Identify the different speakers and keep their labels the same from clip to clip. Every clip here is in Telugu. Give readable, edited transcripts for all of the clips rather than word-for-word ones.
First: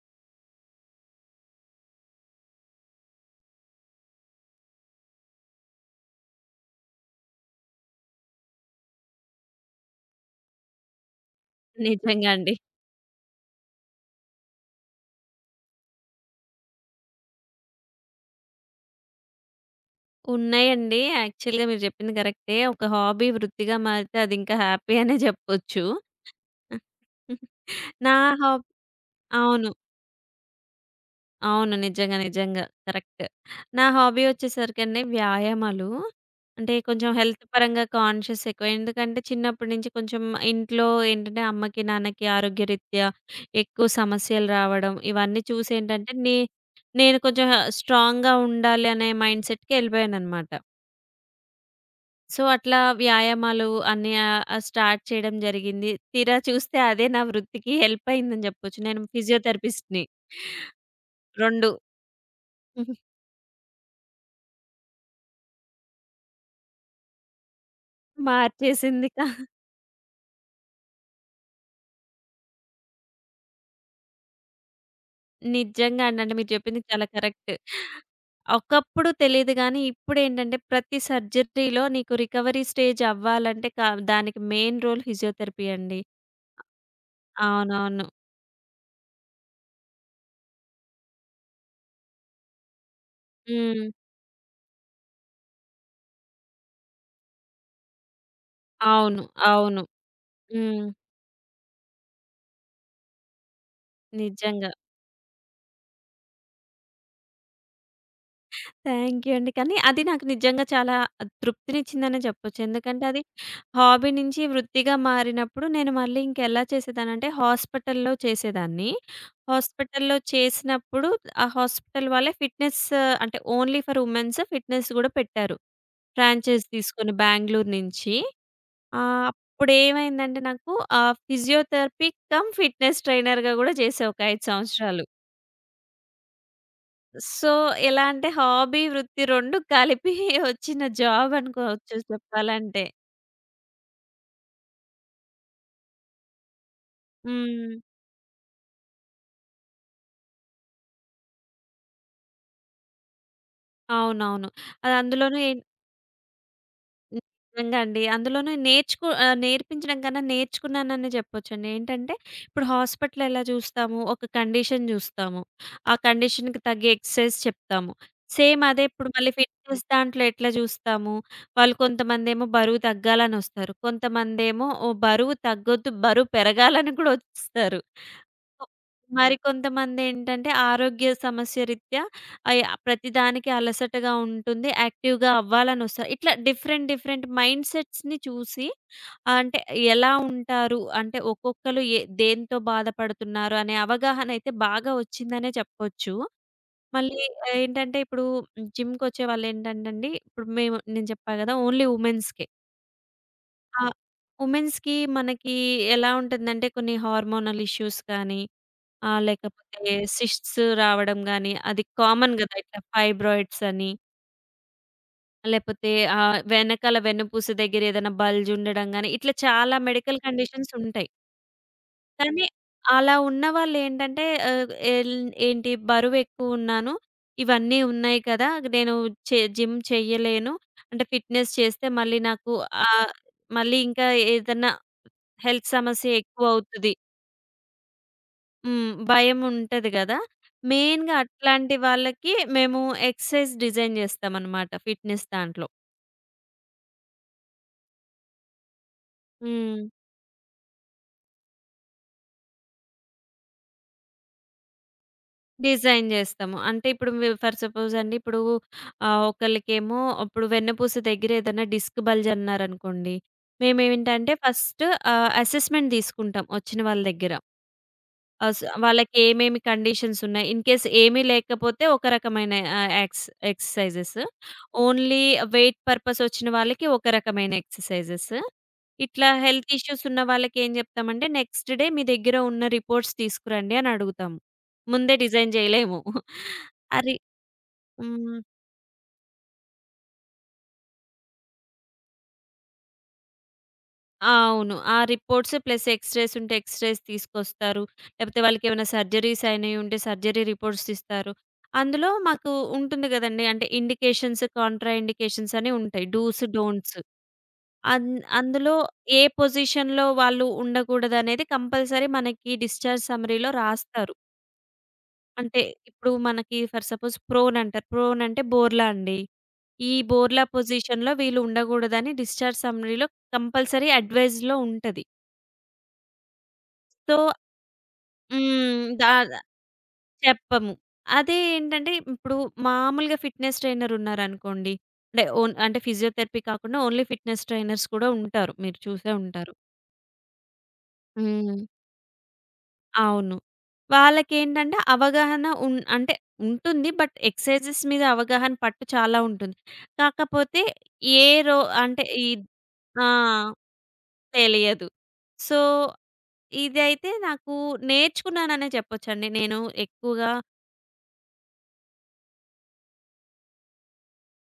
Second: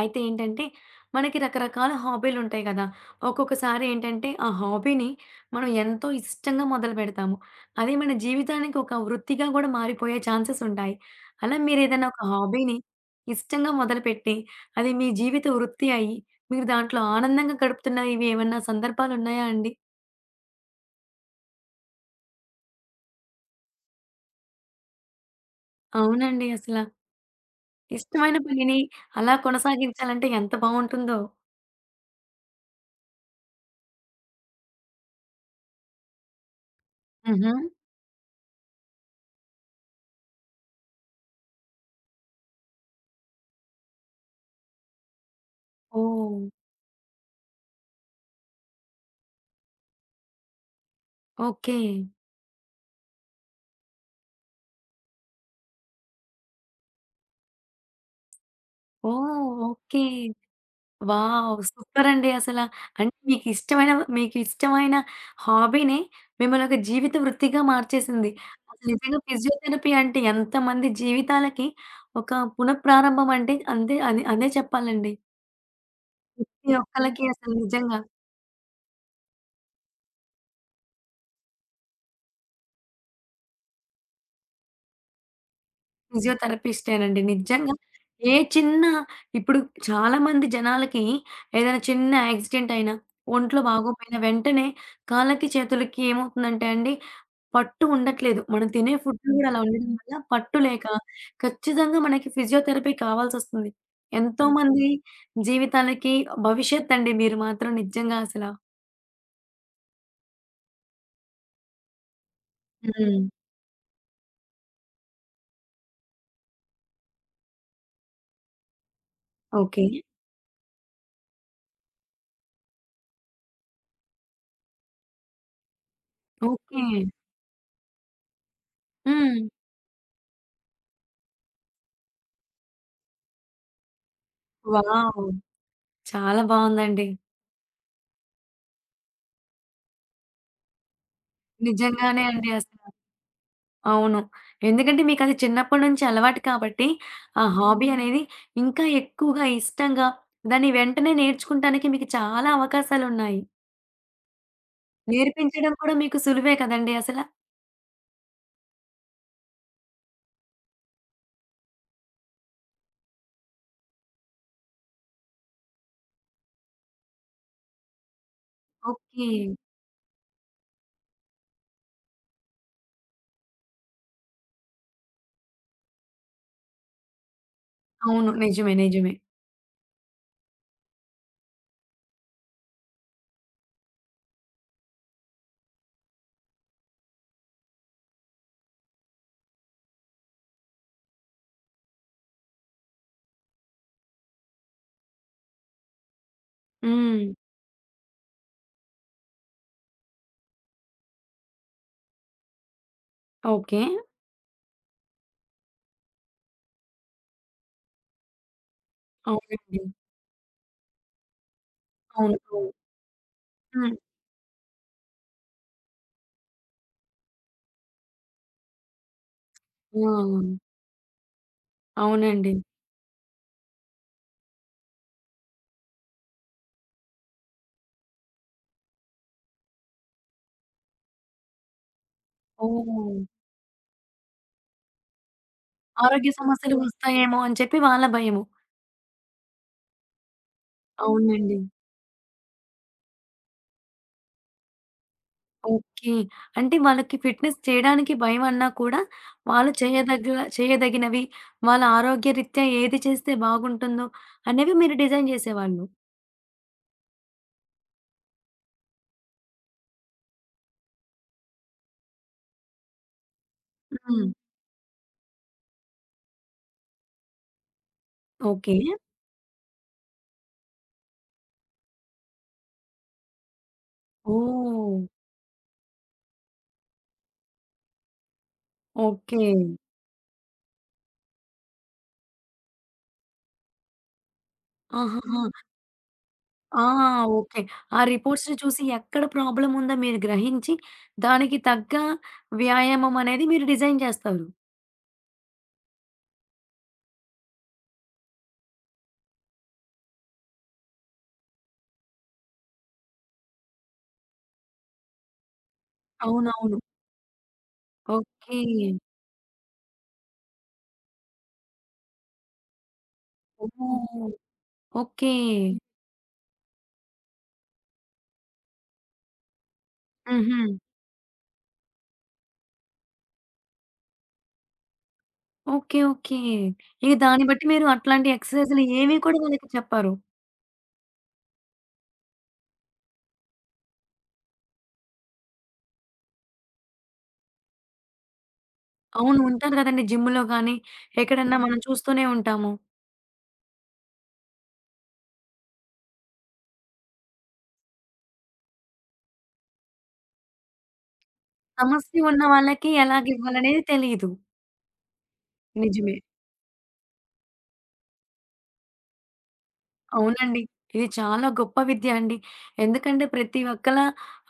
Speaker 1: అయితే ఏంటంటే, మనకి రకరకాల హాబీలుంటాయి గదా! ఒక్కొక్కసారి ఏంటంటే, ఆ హాబీని మనం ఎంతో ఇష్టంగా మొదలుపెడతాము. అదే మన జీవితానికి ఒక వృత్తిగా గూడా మారిపోయే ఛాన్సెసుంటాయి. అలా మీరేదైనా ఒక
Speaker 2: నిజంగా అండి.
Speaker 1: హాబీని ఇష్టంగా మొదలుపెట్టి, అది మీ జీవిత వృత్తి అయ్యి, మీరు దాంట్లో ఆనందంగా గడుపుతున్న ఇవి ఏమన్నా సందర్భాలున్నాయా అండి?
Speaker 2: ఉన్నాయండి. యాక్చువల్‌గా మీరు చెప్పింది కరెక్టే. ఒక హాబీ వృత్తిగా మారితే అది ఇంకా హ్యాపీ అనే చెప్పొచ్చు.
Speaker 1: అవునండి. అసల.
Speaker 2: నా
Speaker 1: ఇష్టమైన
Speaker 2: హాబ్
Speaker 1: పనిని అలా
Speaker 2: అవును.
Speaker 1: కొనసాగించాలంటే ఎంత బావుంటుందో.
Speaker 2: అవును. నిజంగా, నిజంగా. కరెక్ట్. నా హాబీ వచ్చేసరికండి వ్యాయామాలు. అంటే కొంచెం హెల్త్
Speaker 1: హుహు.
Speaker 2: పరంగా కాన్షియస్ ఎక్కువ. ఎందుకంటే చిన్నప్పటి నుంచి కొంచెం ఇంట్లో ఏంటంటే అమ్మకి, నాన్నకి ఆరోగ్యరీత్యా ఎక్కువ సమస్యలు రావడం ఇవన్నీ చూసి ఏంటంటే
Speaker 1: ఓహ్!
Speaker 2: నేను కొంచెం స్ట్రాంగ్‌గా ఉండాలి అనే మైండ్‌సెట్‌కి ఎళ్ళిపోయాననమాట.
Speaker 1: ఓకే.
Speaker 2: సో, అట్లా వ్యాయామాలు అన్నీ స్టార్ట్ చేయడం జరిగింది. తీరా చూస్తే అదే నా వృత్తికి హెల్ప్ అయిందని జెప్పొచ్చు. నేను
Speaker 1: ఓహ్! ఓకే.
Speaker 2: ఫిజియోథెరపిస్ట్‌ని.
Speaker 1: వావ్!
Speaker 2: 2
Speaker 1: సూపరండి అసల. అంటే మీకిష్టమైన మీకిష్టమైన హాబీనే మిమ్మల్ని ఒక జీవిత వృత్తిగా మార్చేసింది. అసలు
Speaker 2: మార్చేసింది.
Speaker 1: నిజంగా ఫిజియోథెరపీ అంటే ఎంతమంది జీవితాలకి ఒక పునఃప్రారంభం అంటే అంతే అదే చెప్పాలండి.
Speaker 2: నిజంగా అండి. అంటే మీరు
Speaker 1: ప్రతి
Speaker 2: చెప్పింది చాలా
Speaker 1: ఒక్కళ్ళకి
Speaker 2: కరెక్ట్.
Speaker 1: అసలు నిజంగా
Speaker 2: ఒకప్పుడు తెలీదు గానీ, ఇప్పుడేంటంటే ప్రతి సర్జరీలో నీకు రికవరీ స్టేజ్ అవ్వాలంటే దానికి మెయిన్ రోల్ ఫిజియోథెరపీ అండి.
Speaker 1: ఫిజియోథెరపిస్టేనండి. నిజంగా
Speaker 2: అవునవును.
Speaker 1: ఏ చిన్న ఇప్పుడు చాలామంది జనాలకి ఏదైనా చిన్న యాక్సిడెంట్ అయినా, ఒంట్లో
Speaker 2: హ్మ్.
Speaker 1: బాగోపోయినా వెంటనే కాళ్ళకి, చేతులకి ఏమవుతుందంటే అండి పట్టు ఉండట్లేదు. మనం తినే ఫుడ్
Speaker 2: అవును.
Speaker 1: గూడా అలా
Speaker 2: అవును.
Speaker 1: ఉండడం వల్ల పట్టు లేక
Speaker 2: హ్మ్.
Speaker 1: ఖచ్చితంగా మనకి ఫిజియోథెరపీ కావాల్సొస్తుంది. ఎంతో
Speaker 2: నిజంగా.
Speaker 1: మంది జీవితాలకి భవిష్యత్తండి మీరు మాత్రం నిజంగా అసల.
Speaker 2: థ్యాంక్ యూ అండి. కానీ అది నాకు నిజంగా చాలా తృప్తినిచ్చిందనే చెప్పొచ్చు. ఎందుకంటే అది
Speaker 1: హ్మ్.
Speaker 2: హాబీ నుంచి వృత్తిగా మారినప్పుడు నేను మళ్ళీ ఇంకెలా చేసేదానంటే హాస్పిటల్‌లో చేసేదాన్ని.
Speaker 1: ఓకే.
Speaker 2: హాస్పిటల్‌లో చేసినప్పుడు ఆ హాస్పిటల్ వాళ్ళే ఫిట్‌నెస్ అంటే ఓన్లీ ఫర్ వుమెన్స్ ఫిట్‌నెస్ గూడా పెట్టారు. Franchise
Speaker 1: okay.
Speaker 2: తీసుకొని బెంగుళూరు నుంచి.
Speaker 1: హ్మ్.
Speaker 2: అప్పుడేమైందంటే నాకు ఫిజియోథెరపీ కమ్ ఫిట్‌నెస్ ట్రైనర్‌గా గూడా చేశా ఒక 5 సంవత్సరాలు.
Speaker 1: వావ్! చాలా బావుందండి.
Speaker 2: సో, ఎలా అంటే హాబీ, వృత్తి 2 కలిపి వచ్చిన జాబ్ అనుకోవచ్చు
Speaker 1: నిజంగానే అండి అసల.
Speaker 2: చెప్పాలంటే.
Speaker 1: అవును. ఎందుకంటే మీకది చిన్నప్పటి నుంచి అలవాటు కాబట్టి, ఆ
Speaker 2: హ్మ్.
Speaker 1: హాబీ అనేది ఇంకా ఎక్కువగా ఇష్టంగా దాన్ని వెంటనే నేర్చుకుంటానికి మీకు చాలా అవకాశాలున్నాయి.
Speaker 2: అవునవును. అది అందులోనూ ఎన్
Speaker 1: నేర్పించడం కూడా మీకు సులువే కదండీ అసల.
Speaker 2: నిజంగా అండి. అందులోనూ నేర్పించడం కన్నా నేర్చుకున్నాననే చెప్పొచ్చండి. ఏంటంటే ఇప్పుడు హాస్పిటల్ ఎలా చూస్తాము, ఒక కండిషన్ చూస్తాము. ఆ కండిషన్‌కి తగ్గ ఎక్సర్‌సైజ్ చెప్తాము. సేమ్ అదే ఇప్పుడు
Speaker 1: ఓకే.
Speaker 2: మళ్ళీ ఫిట్‌నెస్ దాంట్లో ఎట్లా చూస్తాము, వాళ్ళు కొంతమందేమో బరువు తగ్గాలని వస్తారు. కొంతమందేమో ఓ బరువు తగ్గొద్దు, బరువు పెరగాలని కూడా వస్తారు.
Speaker 1: అవును. నిజమే. నిజమే.
Speaker 2: మరికొంతమందేంటంటే ఆరోగ్య సమస్య రీత్యా అయ్ ప్రతిదానికి అలసటగా ఉంటుంది. యాక్టివ్‌గా అవ్వాలనొస్తారు. ఇట్లా డిఫరెంట్ డిఫరెంట్ మైండ్ సెట్స్‌ని చూసి అంటే ఎలా ఉంటారు? అంటే ఒక్కొక్కళ్ళు ఏ దేనితో బాధపడుతున్నారు అనే అవగాహన అయితే బాగా వచ్చిందనే చెప్పొచ్చు. మళ్ళీ
Speaker 1: హ్మ్.
Speaker 2: ఏంటంటే ఇప్పుడు జిమ్‌కొచ్చే వాళ్ళేంటంటే అండి ఇప్పుడు నేను చెప్పా కదా! ఓన్లీ వుమెన్స్‌కే. ఆ!
Speaker 1: ఓకే.
Speaker 2: వుమెన్స్‌కి మనకి ఎలా ఉంటుందంటే కొన్ని హార్మోనల్ ఇష్యూస్ కానీ ఆ!
Speaker 1: అవునండి.
Speaker 2: లేకపోతే సిస్ట్స్ రావడం గాని, అది కామన్
Speaker 1: అవును.
Speaker 2: గదా!
Speaker 1: అవును.
Speaker 2: ఇట్లా ఫైబ్రాయిడ్స్ అని,
Speaker 1: హ్మ్.
Speaker 2: లేపోతే వెనకాల వెన్నుపూస దగ్గర ఏదైనా బల్జ్ ఉండడం గాని, ఇట్లా చాలా మెడికల్
Speaker 1: హ్మ్.
Speaker 2: కండిషన్స్ ఉంటాయి. కానీ
Speaker 1: అవునండి.
Speaker 2: అలా ఉన్నవాళ్ళేంటంటే ఆహ్, ఎల్ ఏంటి బరువెక్కువున్నాను, ఇవన్నీ ఉన్నాయి కదా! నేను జిమ్ చెయ్యలేను. అంటే ఫిట్‌నెస్ చేస్తే మళ్ళీ నాకు ఆహ్,
Speaker 1: ఓహ్!
Speaker 2: మళ్ళీ ఇంకా ఏదన్నా హెల్త్ సమస్య
Speaker 1: ఆరోగ్య సమస్యలు
Speaker 2: ఎక్కువవుతది.
Speaker 1: వస్తాయేమో అని చెప్పి వాళ్ళ భయము.
Speaker 2: హ్మ్. భయముంటది గదా! మెయిన్‌గా
Speaker 1: అవునండి.
Speaker 2: అట్లాంటి వాళ్ళకి మేము ఎక్సర్‌సైజ్ డిజైన్ జేస్తామనమాట ఫిట్‌నెస్ దాంట్లో.
Speaker 1: ఓకే. అంటే వాళ్ళకి ఫిట్‌నెస్ చేయడానికి భయమన్నా కూడా వాళ్ళు
Speaker 2: హ్మ్.
Speaker 1: చేయదగ్గ చేయదగినవి, వాళ్ళ ఆరోగ్యరీత్యా ఏది చేస్తే బాగుంటుందో అనేవి మీరు డిజైన్ చేసేవాళ్ళు.
Speaker 2: డిజైన్ జేస్తాము. అంటే ఇప్పుడు వి ఫర్ సపోజ్ అండి ఇప్పుడు ఒకళ్ళకేమో ఇప్పుడు వెన్నుపూస దగ్గర ఏదైనా డిస్క్ బల్జ్ అన్నారనుకోండి.
Speaker 1: హ్మ్.
Speaker 2: మేమేంటంటే ఫస్ట్ అసెస్‌మెంట్ తీసుకుంటాం వచ్చిన వాళ్ళ దగ్గర.
Speaker 1: ఓకే.
Speaker 2: వాళ్ళకేమేమి కండీషన్స్ ఉన్నాయి. ఇన్‌కేస్ ఏమీ లేకపోతే ఒక రకమైన ఆహ్, యాక్స్ exercises.
Speaker 1: Oh!
Speaker 2: Only weight purpose వచ్చిన వాళ్ళకి ఒక రకమైన ఎక్సర్‌సైజెస్. ఇట్లా
Speaker 1: ఓకే.
Speaker 2: హెల్త్ ఇష్యూస్ ఉన్న వాళ్ళకేం జెప్తామంటే, నెక్స్ట్ డే మీ దగ్గర ఉన్న రిపోర్ట్స్ తీసుకురండి అని అడుగుతాము. ముందే
Speaker 1: ఆహాహా!
Speaker 2: డిజైన్ జేయలేము.
Speaker 1: ఆ!
Speaker 2: అరి
Speaker 1: ఓకే. ఆ
Speaker 2: హ్మ్.
Speaker 1: రిపోర్ట్స్‌ని చూసి ఎక్కడ ప్రాబ్లమ్ ఉందో మీరు గ్రహించి, దానికి తగ్గ వ్యాయామం అనేది మీరు డిజైన్
Speaker 2: ఆ!
Speaker 1: చేస్తారు.
Speaker 2: అవును. ఆ రిపోర్ట్స్ ప్లస్ ఎక్స్‌రేస్ ఉంటే ఎక్స్‌రేస్ తీసుకొస్తారు. లేపోతే వాళ్ళకేమైనా సర్జరీస్ అయినయి ఉంటే సర్జరీ రిపోర్ట్స్ ఇస్తారు. అందులో మాకు ఉంటుంది గదండీ. అంటే ఇండికేషన్స్, కాంట్రా ఇండికేషన్స్ అని ఉంటాయి. డూస్,
Speaker 1: అవునవును.
Speaker 2: డోంట్స్. అన్
Speaker 1: ఓకే.
Speaker 2: అందులో ఏ పొజిషన్‌లో వాళ్ళు ఉండకూడదనేది కంపల్సరీ మనకి డిశ్చార్జ్ సమ్మరీలో రాస్తారు.
Speaker 1: ఓహ్! ఓకే.
Speaker 2: అంటే ఇప్పుడు మనకి ఫర్ సపోజ్ ప్రోన్ అంటారు. ప్రోన్ అంటే బోర్లా అండి. ఈ బోర్లా
Speaker 1: హుహు.
Speaker 2: పొజిషన్‌లో వీళ్ళు ఉండగూడదని డిశ్చార్జ్ సమ్మరీలో కంపల్సరీ అడ్వైజ్‌లో ఉంటది.
Speaker 1: ఓకే. ఓకే. ఇక
Speaker 2: సో
Speaker 1: దాన్ని బట్టి మీరు అట్లాంటి ఎక్సర్‌సైజ్‌లు
Speaker 2: హ్మ్. దా
Speaker 1: ఏవి
Speaker 2: దా
Speaker 1: కూడా వాళ్ళకి చెప్పారు.
Speaker 2: చెప్పము. అదే ఏంటంటే ఇప్పుడు మామూలుగా ఫిట్‌నెస్ ట్రైనర్ ఉన్నారనుకోండి. అంటే ఓన్ అంటే ఫిజియోథెరపీ కాకుండా ఓన్లీ ఫిట్‌నెస్ ట్రైనర్స్ కూడా ఉంటారు. మీరు చూసే
Speaker 1: అవును.
Speaker 2: ఉంటారు.
Speaker 1: ఉంటారు కదండీ జిమ్‌లో గానీ, ఎక్కడన్నా
Speaker 2: హ్మ్.
Speaker 1: మనం చూస్తూనే ఉంటాము.
Speaker 2: అవును. వాళ్ళకేంటంటే అవగాహన ఉన్ అంటే ఉంటుంది. బట్ ఎక్సర్సైజెస్ మీద అవగాహన పట్టు చాలా ఉంటుంది. కాకపోతే ఏ రో అంటే
Speaker 1: సమస్య
Speaker 2: ఈ
Speaker 1: ఉన్న వాళ్ళకి
Speaker 2: ఆ!
Speaker 1: ఎలాగివ్వాలనేది తెలీదు.
Speaker 2: తెలియదు. సో,
Speaker 1: నిజమే.
Speaker 2: ఇదైతే నాకు నేర్చుకున్నాననే చెప్పొచ్చండి. నేను ఎక్కువగా
Speaker 1: అవునండి. ఇది చాలా గొప్ప విద్య అండి. ఎందుకంటే ప్రతి ఒక్కళ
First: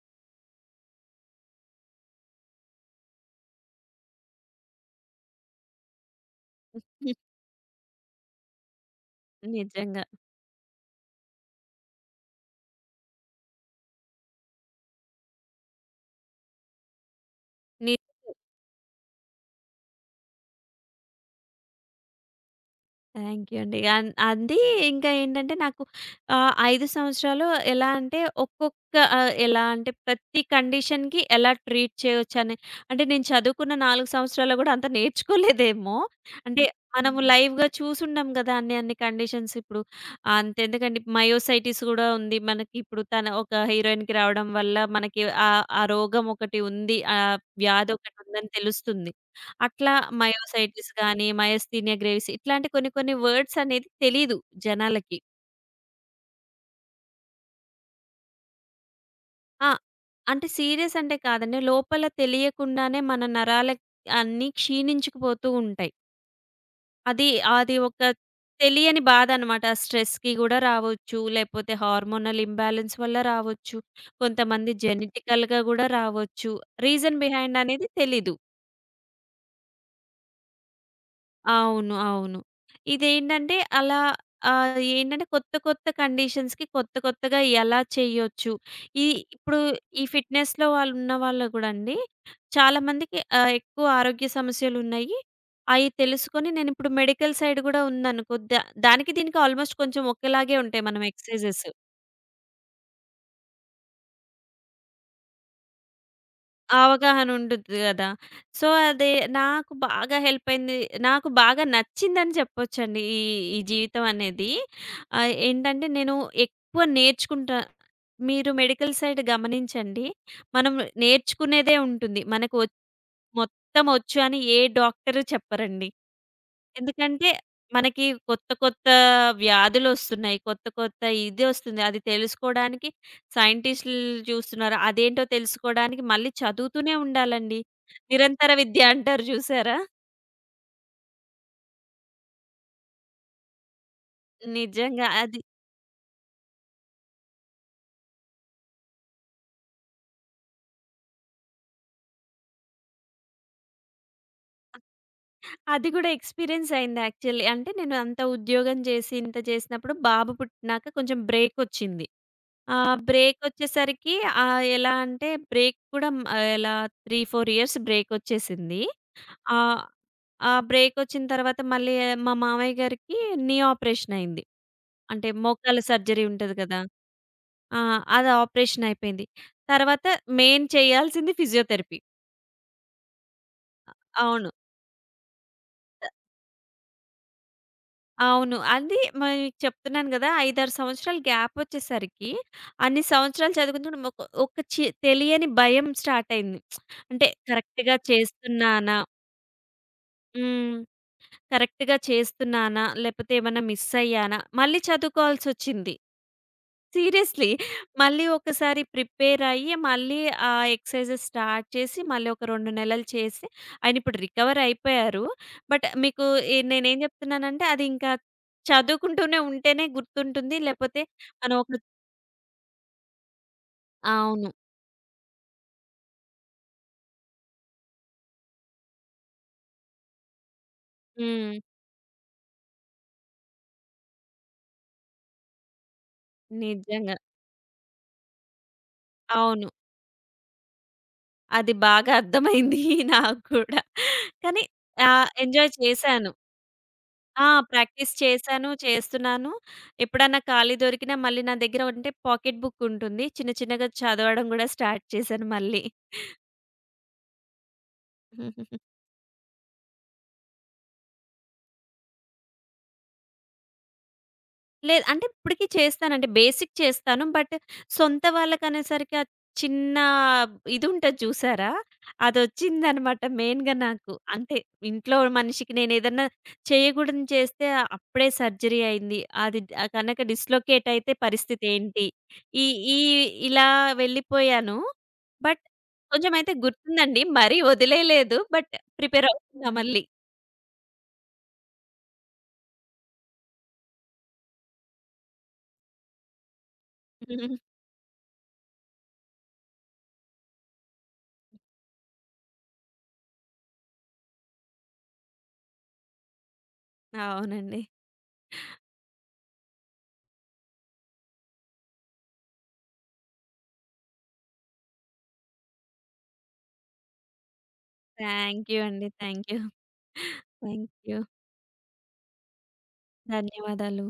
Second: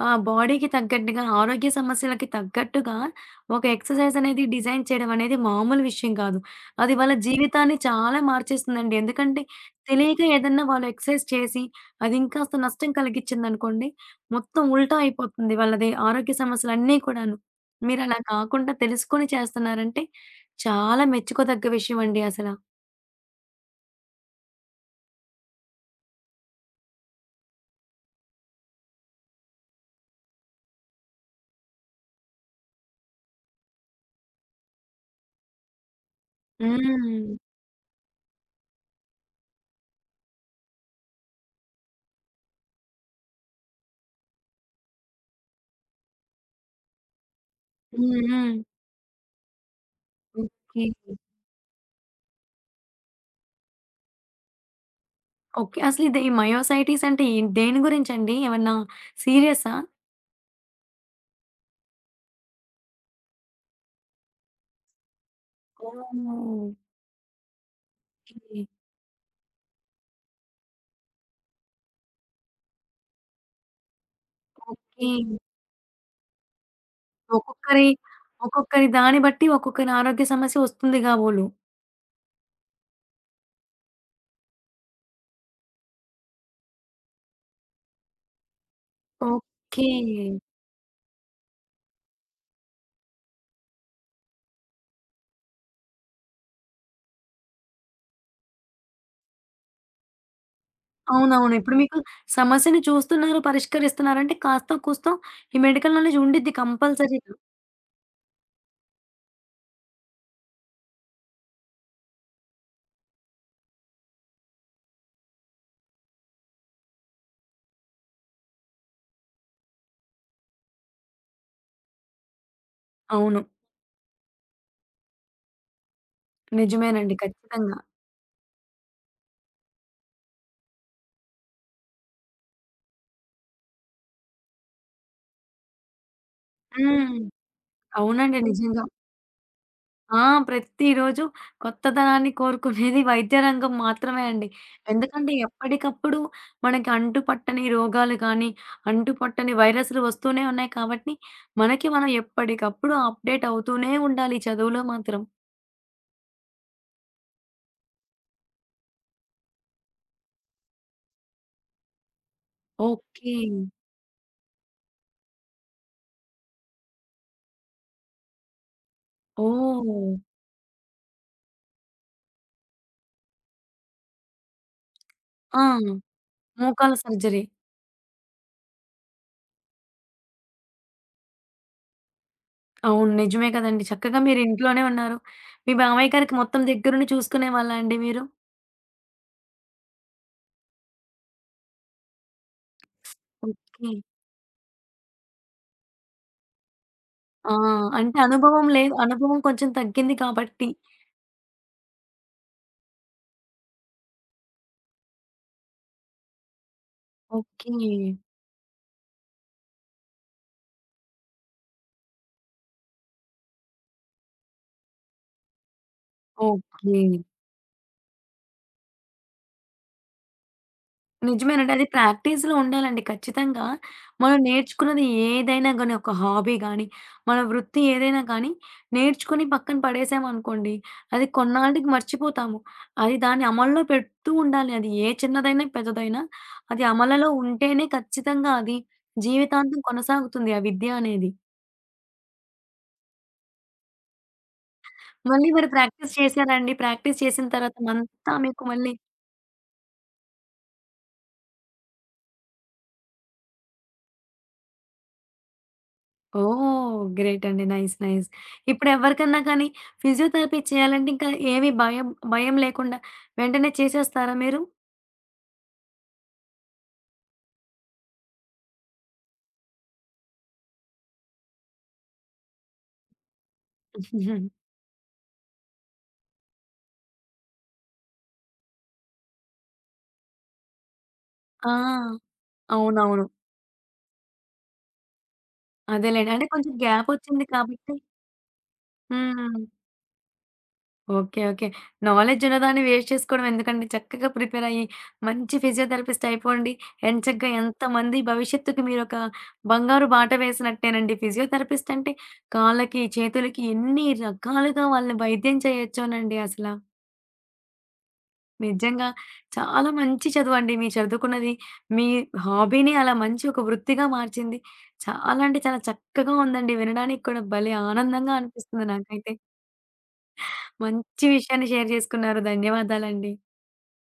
Speaker 1: బాడీకి తగ్గట్టుగా, ఆరోగ్య సమస్యలకి తగ్గట్టుగా ఒక ఎక్సర్‌సైజ్ అనేది డిజైన్ చేయడం అనేది మామూలు విషయం కాదు. అది
Speaker 2: హ్మ్.
Speaker 1: వాళ్ళ జీవితాన్ని చాలా మార్చేస్తుందండి. ఎందుకంటే
Speaker 2: నిజంగా.
Speaker 1: తెలియక ఏదన్నా వాళ్ళు ఎక్సర్‌సైజ్ చేసి అది ఇంకాస్త నష్టం కలిగించిందనుకోండి, మొత్తం ఉల్టా అయిపోతుంది వాళ్ళది ఆరోగ్య సమస్యలన్నీ కూడాను.
Speaker 2: ని
Speaker 1: మీరలా కాకుండా తెలుసుకొని చేస్తున్నారంటే చాలా మెచ్చుకోదగ్గ విషయం అండి అసల.
Speaker 2: థాంక్ యూ అండి. అది ఇంకా ఏంటంటే నాకు 5 సంవత్సరాలు ఎలా అంటే ఒక్కొక్క ఎలా అంటే ప్రతి కండిషన్‌కి ఎలా ట్రీట్ చేయొచ్చని అంటే నేను చదువుకున్న 4 సంవత్సరాల్లో కూడా అంత నేర్చుకోలేదేమో. అంటే మనము
Speaker 1: హ్మ్.
Speaker 2: లైవ్‌గా చూసుండం కదా! అన్ని అన్ని కండిషన్స్ ఇప్పుడు అంతెందుకండి మయోసైటిస్ కూడా ఉంది. మనకి ఇప్పుడు తన ఒక హీరోయిన్‌కి రావడం వల్ల మనకి ఆ ఆ రోగం ఒకటి ఉంది. ఆ వ్యాధి ఒకటి
Speaker 1: హ్మ్.
Speaker 2: ఉందని
Speaker 1: హ్మ్.
Speaker 2: తెలుస్తుంది. అట్లా
Speaker 1: ఓకే.
Speaker 2: మయోసైటిస్ గాని, మయోస్థీనియా గ్రేవిస్ ఇట్లాంటి కొన్ని కొన్ని వర్డ్స్ అనేది తెలీదు జనాలకి.
Speaker 1: ఓకే. అసలిది ఈ మయోసైటిస్ అంటే ఏం దేని గురించండి? ఏమన్నా
Speaker 2: ఆ!
Speaker 1: సీరియసా?
Speaker 2: అంటే సీరియస్ అంటే కాదండి. లోపల తెలియకుండానే మన నరాలు అన్నీ క్షీణించుకుపోతూ ఉంటాయి.
Speaker 1: ఓకే.
Speaker 2: అది అది ఒక తెలియని బాధనమాట. స్ట్రెస్‌కి గూడా రావచ్చు. లేపోతే హార్మోనల్ ఇంబాలెన్స్ వల్ల రావచ్చు. కొంతమంది
Speaker 1: ఓకే.
Speaker 2: జెనెటికల్‌గా గూడా రావచ్చు. రీజన్ బిహైండ్ అనేది
Speaker 1: ఒక్కొక్కరి
Speaker 2: తెలీదు.
Speaker 1: ఒక్కొక్కరి దాన్ని బట్టి ఒక్కొక్కరి ఆరోగ్య సమస్య వస్తుంది కాబోలు.
Speaker 2: అవును. అవును. ఇదేంటంటే అలా ఏంటంటే కొత్త కొత్త కండిషన్స్‌కి కొత్త కొత్తగా ఎలా చేయొచ్చు. ఈ ఇప్పుడు
Speaker 1: ఓకే.
Speaker 2: ఈ ఫిట్‌నెస్‌లో ఉన్న వాళ్ళు గూడా అండి చాలామందికి ఎక్కువ ఆరోగ్య సమస్యలున్నాయి. అయి తెలుసుకొని నేనిప్పుడు మెడికల్ సైడ్ గూడా ఉందనుకో దానికి దీనికి ఆల్‌మోస్ట్ కొంచెం ఒకేలాగే ఉంటాయి మనం
Speaker 1: అవునవును.
Speaker 2: ఎక్సర్‌సైజెస్.
Speaker 1: ఇప్పుడు మీకు సమస్యని చూస్తున్నారు, పరిష్కరిస్తున్నారంటే కాస్తో కూస్తో ఈ మెడికల్ నాలెడ్జ్ ఉండిద్ది కంపల్సరీగా.
Speaker 2: అవగాహనుండుద్ది గదా! సో, అదే నాకు బాగా హెల్పయింది. నాకు బాగా నచ్చిందని చెప్పొచ్చండి. ఈ జీవితం అనేది. ఏంటంటే నేను ఎక్కువ నేర్చుకుంటా. మీరు మెడికల్ సైడ్ గమనించండి. మనం నేర్చుకునేదే ఉంటుంది. మనకు
Speaker 1: అవును.
Speaker 2: మొత్తం ఒచ్చు అని ఏ డాక్టరు చెప్పరండి.
Speaker 1: నిజమేనండి.
Speaker 2: ఎందుకంటే
Speaker 1: ఖచ్చితంగా.
Speaker 2: మనకి కొత్త కొత్త వ్యాధులొస్తున్నాయి. కొత్త కొత్త ఇది ఒస్తుంది. అది తెలుసుకోడానికి సైంటిస్టులు చూస్తున్నారు. అదేంటో తెలుసుకోడానికి మళ్ళీ చదువుతూనే
Speaker 1: హ్మ్.
Speaker 2: ఉండాలండి.
Speaker 1: అవునండి.
Speaker 2: నిరంతర విద్య
Speaker 1: నిజంగా.
Speaker 2: అంటారు చూసారా?
Speaker 1: ఆ! ప్రతిరోజు కొత్తదనాన్ని కోరుకునేది వైద్య రంగం మాత్రమే అండి.
Speaker 2: నిజంగా
Speaker 1: ఎందుకంటే
Speaker 2: అది.
Speaker 1: ఎప్పటికప్పుడు మనకి అంటుపట్టని రోగాలు కానీ, అంటుపట్టని వైరస్‌లు వస్తూనే ఉన్నాయి కాబట్టి, మనకి మనం ఎప్పటికప్పుడు అప్‌డేట్ అవుతూనే ఉండాలి చదువులో మాత్రం.
Speaker 2: అది గూడా ఎక్స్‌పీరియన్స్ అయింది యాక్చువల్లీ. అంటే నేను అంత ఉద్యోగం చేసి ఇంత చేసినప్పుడు బాబు పుట్టినాక కొంచెం బ్రేకొచ్చింది. ఆ!
Speaker 1: ఓకే.
Speaker 2: బ్రేకొచ్చేసరికి ఎలా అంటే బ్రేక్ కూడా హ్మ్, ఆహ్, ఎలా 3, 4 ఇయర్స్ బ్రేకొచ్చేసింది. ఆహ్,
Speaker 1: ఓహ్!
Speaker 2: ఆ బ్రేకొచ్చిన తర్వాత మళ్ళీ మా మామయ్య గారికి ఆపరేషన్ అయింది. అంటే
Speaker 1: ఆ!
Speaker 2: మోకాళ్ళ సర్జరీ ఉంటది కదా!
Speaker 1: మోకాళ్ళ సర్జరీ.
Speaker 2: ఆ! అది ఆపరేషన్ అయిపోయింది. తర్వాత మెయిన్ చేయాల్సింది ఫిజియోథెరపీ.
Speaker 1: అవును. నిజమే కదండీ. చక్కగా మీరు
Speaker 2: అవును.
Speaker 1: ఇంట్లోనే ఉన్నారు. మీ బావయ్య గారికి మొత్తం దగ్గరుండి చూసుకునేవాళ్ళా అండి మీరు?
Speaker 2: అవును. అది మరి మీకు చెప్తున్నాను గదా! 5, 6 సంవత్సరాలు గ్యాపొచ్చేసరికి అన్ని సంవత్సరాలు
Speaker 1: ఓకే.
Speaker 2: చదువుకున్నప్పుడు ఒక ఒక చి తెలియని భయం స్టార్ట్ అయింది. అంటే
Speaker 1: ఆ!
Speaker 2: కరెక్ట్‌గా
Speaker 1: అంటే అనుభవం లేదు.
Speaker 2: చేస్తున్నానా?
Speaker 1: అనుభవం కొంచెం తగ్గింది కాబట్టి
Speaker 2: హ్మ్. కరెక్ట్‌గా చేస్తున్నానా? లేపోతే ఏమన్నా మిస్ అయ్యానా? మళ్ళీ చదువుకోవాల్సొచ్చింది. సీరియస్‌లీ.
Speaker 1: ఓకే.
Speaker 2: మళ్ళీ ఒకసారి ప్రిపేర్ అయ్యి, మళ్ళీ ఆ ఎక్సర్‌సైజెస్ స్టార్ట్ చేసి, మళ్ళీ ఒక 2 నెలలు చేసి, ఆయన ఇప్పుడు రికవర్ అయిపోయారు. బట్ మీకు నేనేం
Speaker 1: ఓకే.
Speaker 2: చెప్తున్నానంటే, అది ఇంకా చదువుకుంటూనే ఉంటేనే గుర్తుంటుంది. లేపోతే మనం ఒక
Speaker 1: నిజమేనండి. అది ప్రాక్టీస్‌లో ఉండాలండి ఖచ్చితంగా. మనం
Speaker 2: అవును.
Speaker 1: నేర్చుకున్నది ఏదైనా గాని, ఒక హాబీ గాని, మన వృత్తి ఏదైనా కానీ, నేర్చుకొని పక్కన పడేసామనుకోండి, అది
Speaker 2: హ్మ్.
Speaker 1: కొన్నాళ్ళకి మర్చిపోతాము. అది దాన్ని అమల్లో పెడుతూ ఉండాలి. అది ఏ చిన్నదైనా, పెద్దదైనా అది
Speaker 2: నిజంగా.
Speaker 1: అమలులో ఉంటేనే ఖచ్చితంగా అది
Speaker 2: అవును.
Speaker 1: జీవితాంతం కొనసాగుతుంది ఆ విద్య అనేది.
Speaker 2: అది బాగా అర్థమైంది నాకు కూడా. కానీ
Speaker 1: మళ్ళీ మీరు
Speaker 2: ఎంజాయ్
Speaker 1: ప్రాక్టీస్
Speaker 2: చేశాను.
Speaker 1: చేశారా అండి? ప్రాక్టీస్ చేసిన
Speaker 2: ఆ!
Speaker 1: తర్వాత
Speaker 2: ప్రాక్టీస్
Speaker 1: అంతా మీకు
Speaker 2: చేశాను,
Speaker 1: మళ్ళీ
Speaker 2: చేస్తున్నాను. ఎప్పుడన్నా ఖాళీ దొరికినా మళ్ళీ నా దగ్గర అంటే పాకెట్ బుక్ ఉంటుంది. చిన్న చిన్నగా చదవడం గూడా స్టార్ట్ చేశాను మళ్ళీ.
Speaker 1: ఓహ్! గ్రేట్ అండి. నైస్. నైస్. ఇప్పుడెవ్వరికన్నా కానీ ఫిజియోథెరపీ చేయాలంటే ఇంకా ఏమి భయం భయం లేకుండా వెంటనే చేసేస్తారా మీరు?
Speaker 2: లేదు. అంటే ఇప్పటికి చేస్తానండి. బేసిక్ చేస్తాను. బట్ సొంత వాళ్ళకనేసరికి ఆ చిన్న ఇదుంటది చూసారా? అదొచ్చిందనమాట మెయిన్‌గా నాకు. అంటే ఇంట్లో మనిషికి నేనేదన్నా చేయకూడనిది చేస్తే అప్పుడే సర్జరీ అయింది. అది కనక డిస్‌లొకేట్ అయితే
Speaker 1: ఆ!
Speaker 2: పరిస్థితేంటి? ఈ ఈ
Speaker 1: అవునవును.
Speaker 2: ఇలా వెళ్ళిపోయాను. బట్
Speaker 1: అదేలెండి. అంటే
Speaker 2: కొంచెమైతే
Speaker 1: కొంచెం
Speaker 2: గుర్తుందండి.
Speaker 1: గ్యాపొచ్చింది
Speaker 2: మరీ
Speaker 1: కాబట్టి
Speaker 2: వదిలేయలేదు. బట్ ప్రిపేర్
Speaker 1: హ్మ్.
Speaker 2: అవుతున్నా మళ్ళీ.
Speaker 1: ఓకే. ఓకే. నాలెడ్జ్ ఉన్నదాన్ని వేస్ట్ చేసుకోవడం ఎందుకండి? చక్కగా ప్రిపేరయ్యి, మంచి ఫిజియోథెరపిస్ట్ అయిపోండి. ఎంచక్కా
Speaker 2: ఉహు,
Speaker 1: ఎంతమంది భవిష్యత్తుకి మీరొక బంగారు బాట వేసినట్టేనండి. ఫిజియోథెరపిస్ట్ అంటే కాళ్ళకి, చేతులకి ఎన్ని రకాలుగా వాళ్ళని వైద్యం చేయొచ్చోనండి అసల.
Speaker 2: అవునండి.
Speaker 1: నిజంగా చాలా మంచి చదువండి. మీరు చదువుకున్నది. మీ హాబీని అలా మంచి ఒక వృత్తిగా మార్చింది. చాలా అంటే చాలా చక్కగా ఉందండి. వినడానికి కూడా భలే ఆనందంగా
Speaker 2: థాంక్ యూ
Speaker 1: అనిపిస్తుంది
Speaker 2: అండి.
Speaker 1: నాకైతే.
Speaker 2: Thank you. Thank you.
Speaker 1: మంచి విషయాన్ని షేర్ చేసుకున్నారు. ధన్యవాదాలండి.
Speaker 2: ధన్యవాదాలు.